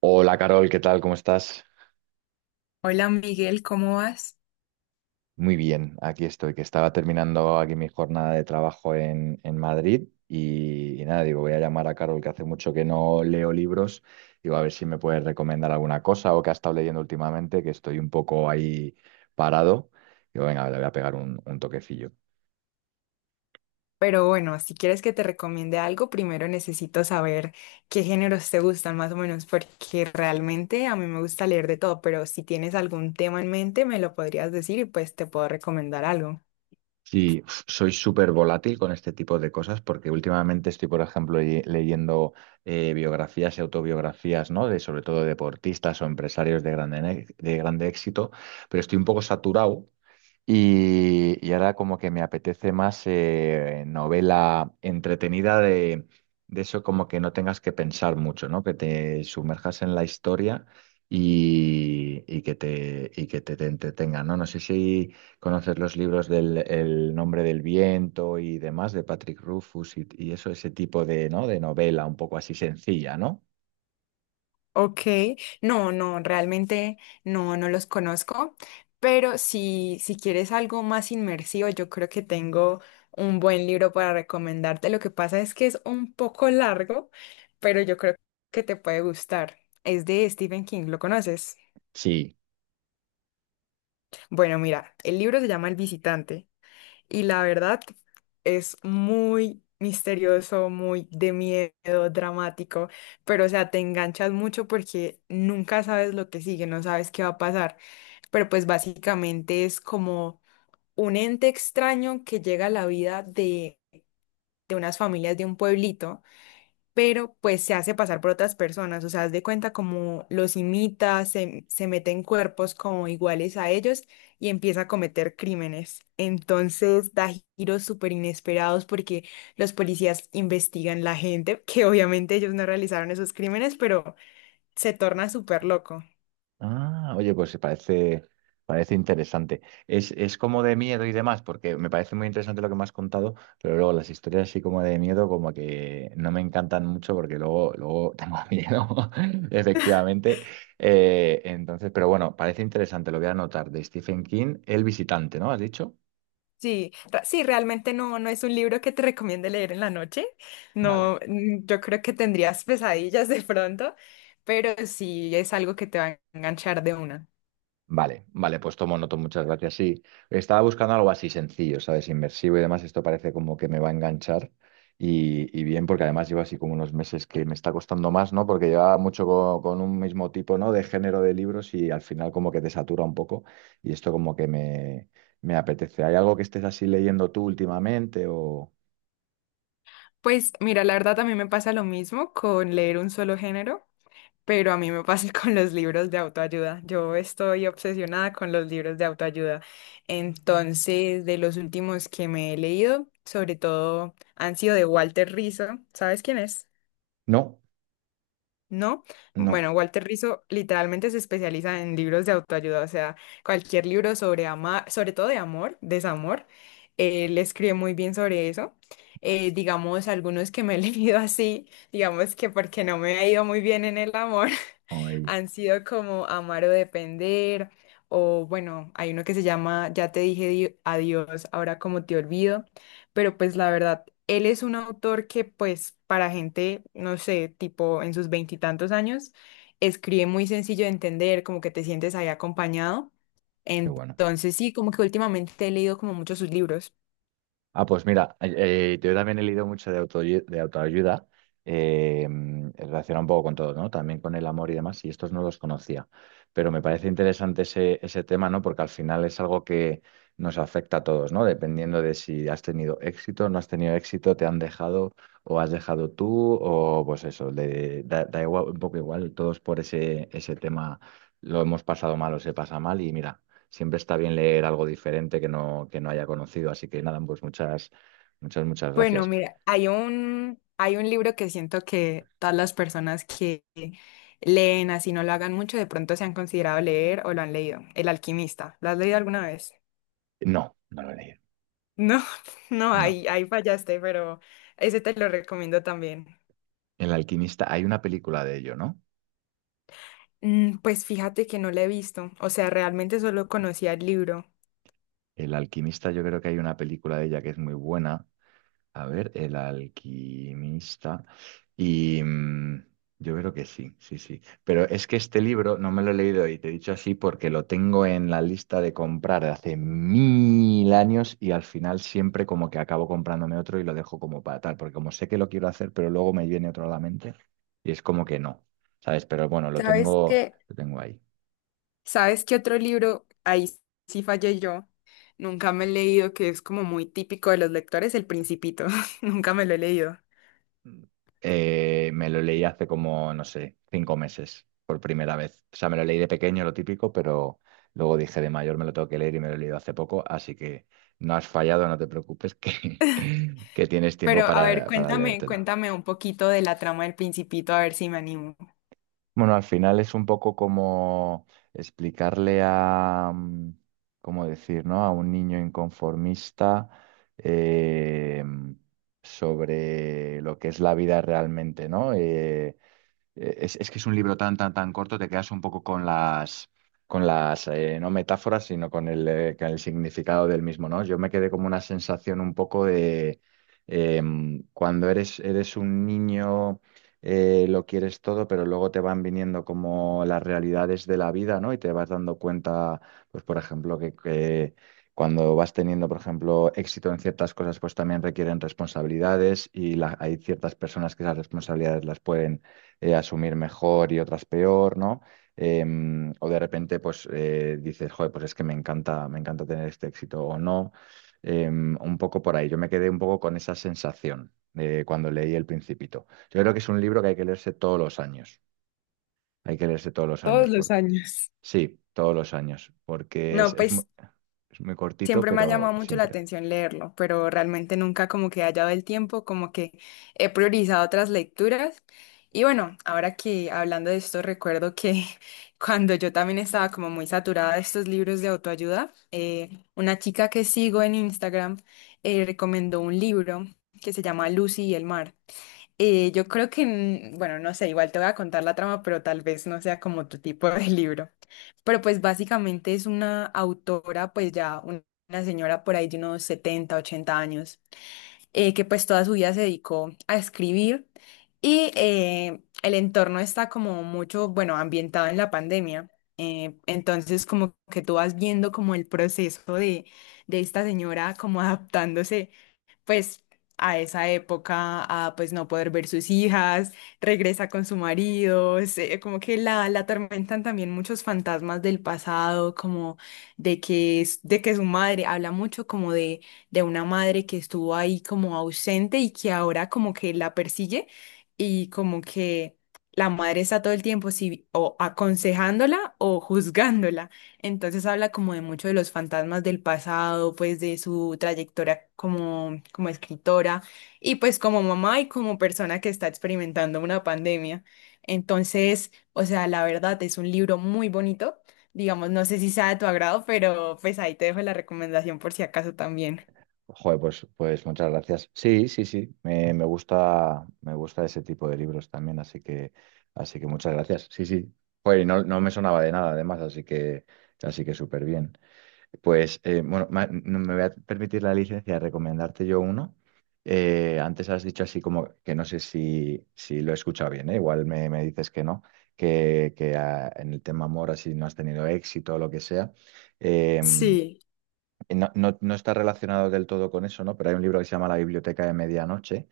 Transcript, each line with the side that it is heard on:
right: Hola Carol, ¿qué tal? ¿Cómo estás?
left: Hola Miguel, ¿cómo vas?
right: Muy bien, aquí estoy, que estaba terminando aquí mi jornada de trabajo en Madrid y nada, digo, voy a llamar a Carol, que hace mucho que no leo libros, digo, a ver si me puedes recomendar alguna cosa o que ha estado leyendo últimamente, que estoy un poco ahí parado. Digo, venga, le voy a pegar un toquecillo.
left: Pero bueno, si quieres que te recomiende algo, primero necesito saber qué géneros te gustan más o menos, porque realmente a mí me gusta leer de todo, pero si tienes algún tema en mente, me lo podrías decir y pues te puedo recomendar algo.
right: Sí, uf, soy súper volátil con este tipo de cosas porque últimamente estoy, por ejemplo, leyendo biografías y autobiografías, ¿no? De sobre todo deportistas o empresarios de de grande éxito, pero estoy un poco saturado y ahora como que me apetece más novela entretenida de eso como que no tengas que pensar mucho, ¿no? Que te sumerjas en la historia y y que te entretenga, ¿no? No sé si conoces los libros del El nombre del viento y demás de Patrick Rufus y eso, ese tipo de, ¿no? De novela un poco así sencilla, ¿no?
left: Ok, no, realmente no los conozco, pero si quieres algo más inmersivo, yo creo que tengo un buen libro para recomendarte. Lo que pasa es que es un poco largo, pero yo creo que te puede gustar. Es de Stephen King, ¿lo conoces?
right: Sí.
left: Bueno, mira, el libro se llama El visitante y la verdad es muy misterioso, muy de miedo, dramático, pero o sea, te enganchas mucho porque nunca sabes lo que sigue, no sabes qué va a pasar, pero pues básicamente es como un ente extraño que llega a la vida de unas familias de un pueblito, pero pues se hace pasar por otras personas, o sea, haz de cuenta como los imita, se mete en cuerpos como iguales a ellos y empieza a cometer crímenes. Entonces da giros súper inesperados porque los policías investigan la gente, que obviamente ellos no realizaron esos crímenes, pero se torna súper loco.
right: Ah, oye, parece interesante. Es como de miedo y demás, porque me parece muy interesante lo que me has contado, pero luego las historias así como de miedo, como que no me encantan mucho porque luego tengo miedo, efectivamente. Entonces, pero bueno, parece interesante, lo voy a anotar, de Stephen King, El visitante, ¿no? ¿Has dicho?
left: Sí, realmente no, no es un libro que te recomiende leer en la noche.
right: Vale.
left: No, yo creo que tendrías pesadillas de pronto, pero sí es algo que te va a enganchar de una.
right: Vale, vale, pues tomo noto, muchas gracias. Sí, estaba buscando algo así sencillo, ¿sabes? Inmersivo y demás. Esto parece como que me va a enganchar y bien, porque además llevo así como unos meses que me está costando más, ¿no? Porque llevaba mucho un mismo tipo, ¿no? De género de libros y al final como que te satura un poco y esto como me apetece. ¿Hay algo que estés así leyendo tú últimamente o...?
left: Pues mira, la verdad a mí me pasa lo mismo con leer un solo género, pero a mí me pasa con los libros de autoayuda. Yo estoy obsesionada con los libros de autoayuda. Entonces, de los últimos que me he leído, sobre todo han sido de Walter Rizzo. ¿Sabes quién es?
right: No,
left: ¿No?
right: no.
left: Bueno, Walter Rizzo literalmente se especializa en libros de autoayuda, o sea, cualquier libro sobre amar, sobre todo de amor, desamor, él escribe muy bien sobre eso. Digamos, algunos que me he leído así, digamos que porque no me ha ido muy bien en el amor,
right: Ay,
left: han sido como amar o depender, o bueno, hay uno que se llama Ya te dije adiós, ahora como te olvido, pero pues la verdad, él es un autor que pues para gente, no sé, tipo en sus veintitantos años, escribe muy sencillo de entender, como que te sientes ahí acompañado.
right: qué bueno.
left: Entonces sí, como que últimamente he leído como muchos sus libros.
right: Ah, pues mira, yo también he leído mucho de de autoayuda, eh, relacionado un poco con todo, ¿no? También con el amor y demás, y estos no los conocía. Pero me parece interesante ese tema, ¿no? Porque al final es algo que nos afecta a todos, ¿no? Dependiendo de si has tenido éxito, no has tenido éxito, te han dejado o has dejado tú, o pues eso, da igual, un poco igual, todos por ese tema lo hemos pasado mal o se pasa mal, y mira siempre está bien leer algo diferente que no haya conocido. Así que nada, muchas
left: Bueno,
right: gracias.
left: mira, hay un libro que siento que todas las personas que leen así no lo hagan mucho, de pronto se han considerado leer o lo han leído. El Alquimista. ¿Lo has leído alguna vez?
right: No, no lo he leído.
left: No, no,
right: No.
left: ahí fallaste, pero ese te lo recomiendo también.
right: El alquimista, hay una película de ello, ¿no?
left: Pues fíjate que no lo he visto, o sea, realmente solo conocía el libro.
right: El alquimista, yo creo que hay una película de ella que es muy buena. A ver, el alquimista. Y mm, yo creo que sí, sí, sí. Pero es que este libro no me lo he leído y te he dicho así porque lo tengo en la lista de comprar de hace mil años y al final siempre como que acabo comprándome otro y lo dejo como para tal, porque como sé que lo quiero hacer, pero luego me viene otro a la mente y es como que no, ¿sabes? Pero bueno,
left: ¿Sabes qué?
right: lo tengo ahí.
left: ¿Sabes qué otro libro? Ahí sí fallé yo. Nunca me he leído, que es como muy típico de los lectores, El Principito. Nunca me lo he leído.
right: Me lo leí hace como, no sé, 5 meses por primera vez. O sea, me lo leí de pequeño, lo típico, pero luego dije de mayor me lo tengo que leer y me lo he leído hace poco, así que no has fallado, no te preocupes, que que tienes tiempo
left: Pero a ver,
right: para
left: cuéntame,
right: leértelo.
left: cuéntame un poquito de la trama del Principito, a ver si me animo.
right: Bueno, al final es un poco como explicarle a ¿cómo decir, no? A un niño inconformista eh, sobre lo que es la vida realmente, ¿no? Es que es un libro tan corto, te quedas un poco con no metáforas, sino con con el significado del mismo, ¿no? Yo me quedé como una sensación un poco de cuando eres un niño, lo quieres todo, pero luego te van viniendo como las realidades de la vida, ¿no? Y te vas dando cuenta, pues por ejemplo, que cuando vas teniendo, por ejemplo, éxito en ciertas cosas, pues también requieren responsabilidades y hay ciertas personas que esas responsabilidades las pueden, asumir mejor y otras peor, ¿no? O de repente, dices, joder, pues es que me encanta tener este éxito o no. Un poco por ahí. Yo me quedé un poco con esa sensación cuando leí El Principito. Yo creo que es un libro que hay que leerse todos los años. Hay que leerse todos los
left: Todos
right: años
left: los
right: porque
left: años.
right: sí, todos los años, porque
left: No, pues
right: es muy cortito,
left: siempre me ha llamado
right: pero
left: mucho la
right: siempre.
left: atención leerlo, pero realmente nunca como que he hallado el tiempo, como que he priorizado otras lecturas. Y bueno, ahora que hablando de esto, recuerdo que cuando yo también estaba como muy saturada de estos libros de autoayuda, una chica que sigo en Instagram recomendó un libro que se llama Lucy y el mar. Yo creo que, mm, bueno, no sé, igual te voy a contar la trama, pero tal vez no sea como tu tipo de libro. Pero pues básicamente es una autora, pues ya una señora por ahí de unos 70 u 80 años, que pues toda su vida se dedicó a escribir y el entorno está como mucho, bueno, ambientado en la pandemia. Entonces como que tú vas viendo como el proceso de esta señora como adaptándose pues a esa época a pues no poder ver sus hijas, regresa con su marido, como que la atormentan también muchos fantasmas del pasado, como de de que su madre, habla mucho como de una madre que estuvo ahí como ausente y que ahora como que la persigue y como que... La madre está todo el tiempo sí, o aconsejándola o juzgándola. Entonces habla como de mucho de los fantasmas del pasado, pues de su trayectoria como, como escritora y pues como mamá y como persona que está experimentando una pandemia. Entonces, o sea, la verdad es un libro muy bonito. Digamos, no sé si sea de tu agrado, pero pues ahí te dejo la recomendación por si acaso también.
right: Joder, pues muchas gracias. Sí, sí, sí. Me gusta, ese tipo de libros también, así que muchas gracias. Sí, sí. Joder, y no me sonaba de nada, además, así que súper bien. Bueno, no me voy a permitir la licencia de recomendarte yo uno. Antes has dicho así como que no sé si lo he escuchado bien, ¿eh? Igual me dices que no, en el tema amor así no has tenido éxito o lo que sea. Eh,
left: Sí,
right: y no está relacionado del todo con eso, ¿no? Pero hay un libro que se llama La Biblioteca de Medianoche,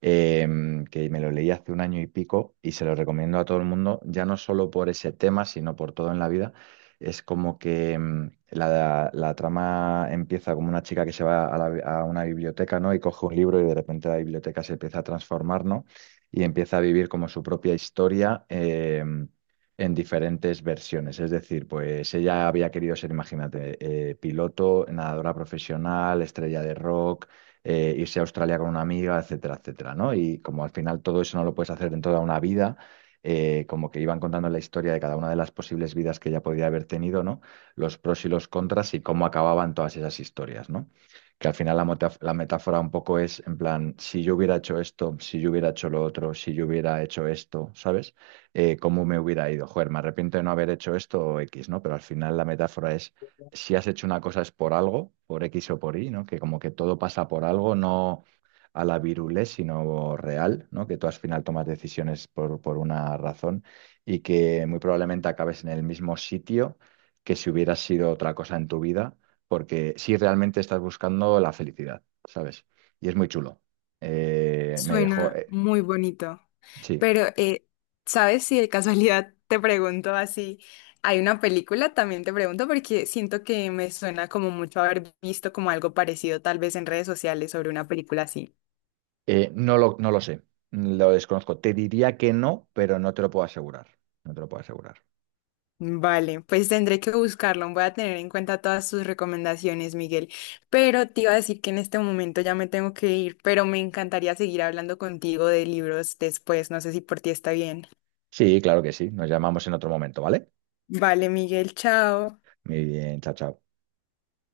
right: eh, que me lo leí hace un año y pico y se lo recomiendo a todo el mundo, ya no solo por ese tema, sino por todo en la vida. Es como que mm, la trama empieza como una chica que se va a una biblioteca, ¿no? Y coge un libro y de repente la biblioteca se empieza a transformar, ¿no? Y empieza a vivir como su propia historia. En diferentes versiones, es decir, pues ella había querido ser, imagínate, piloto, nadadora profesional, estrella de rock, irse a Australia con una amiga, etcétera, etcétera, ¿no? Y como al final todo eso no lo puedes hacer en toda una vida, como que iban contando la historia de cada una de las posibles vidas que ella podía haber tenido, ¿no? Los pros y los contras y cómo acababan todas esas historias, ¿no? Que al final la metáfora un poco es en plan, si yo hubiera hecho esto, si yo hubiera hecho lo otro, si yo hubiera hecho esto, ¿sabes? ¿Cómo me hubiera ido? Joder, me arrepiento de no haber hecho esto o X, ¿no? Pero al final la metáfora es si has hecho una cosa es por algo, por X o por Y, ¿no? Que como que todo pasa por algo, no a la virulé, sino real, ¿no? Que tú al final tomas decisiones por una razón y que muy probablemente acabes en el mismo sitio que si hubieras sido otra cosa en tu vida, porque si realmente estás buscando la felicidad, ¿sabes? Y es muy chulo. Me dejó,
left: suena muy bonito.
right: sí.
left: Pero, ¿sabes si de casualidad te pregunto así? Hay una película, también te pregunto porque siento que me suena como mucho haber visto como algo parecido tal vez en redes sociales sobre una película así.
right: No lo sé, lo desconozco. Te diría que no, pero no te lo puedo asegurar. No te lo puedo asegurar.
left: Vale, pues tendré que buscarlo, voy a tener en cuenta todas sus recomendaciones, Miguel. Pero te iba a decir que en este momento ya me tengo que ir, pero me encantaría seguir hablando contigo de libros después, no sé si por ti está bien.
right: Sí, claro que sí. Nos llamamos en otro momento, ¿vale?
left: Vale, Miguel, chao.
right: Muy bien, chao, chao.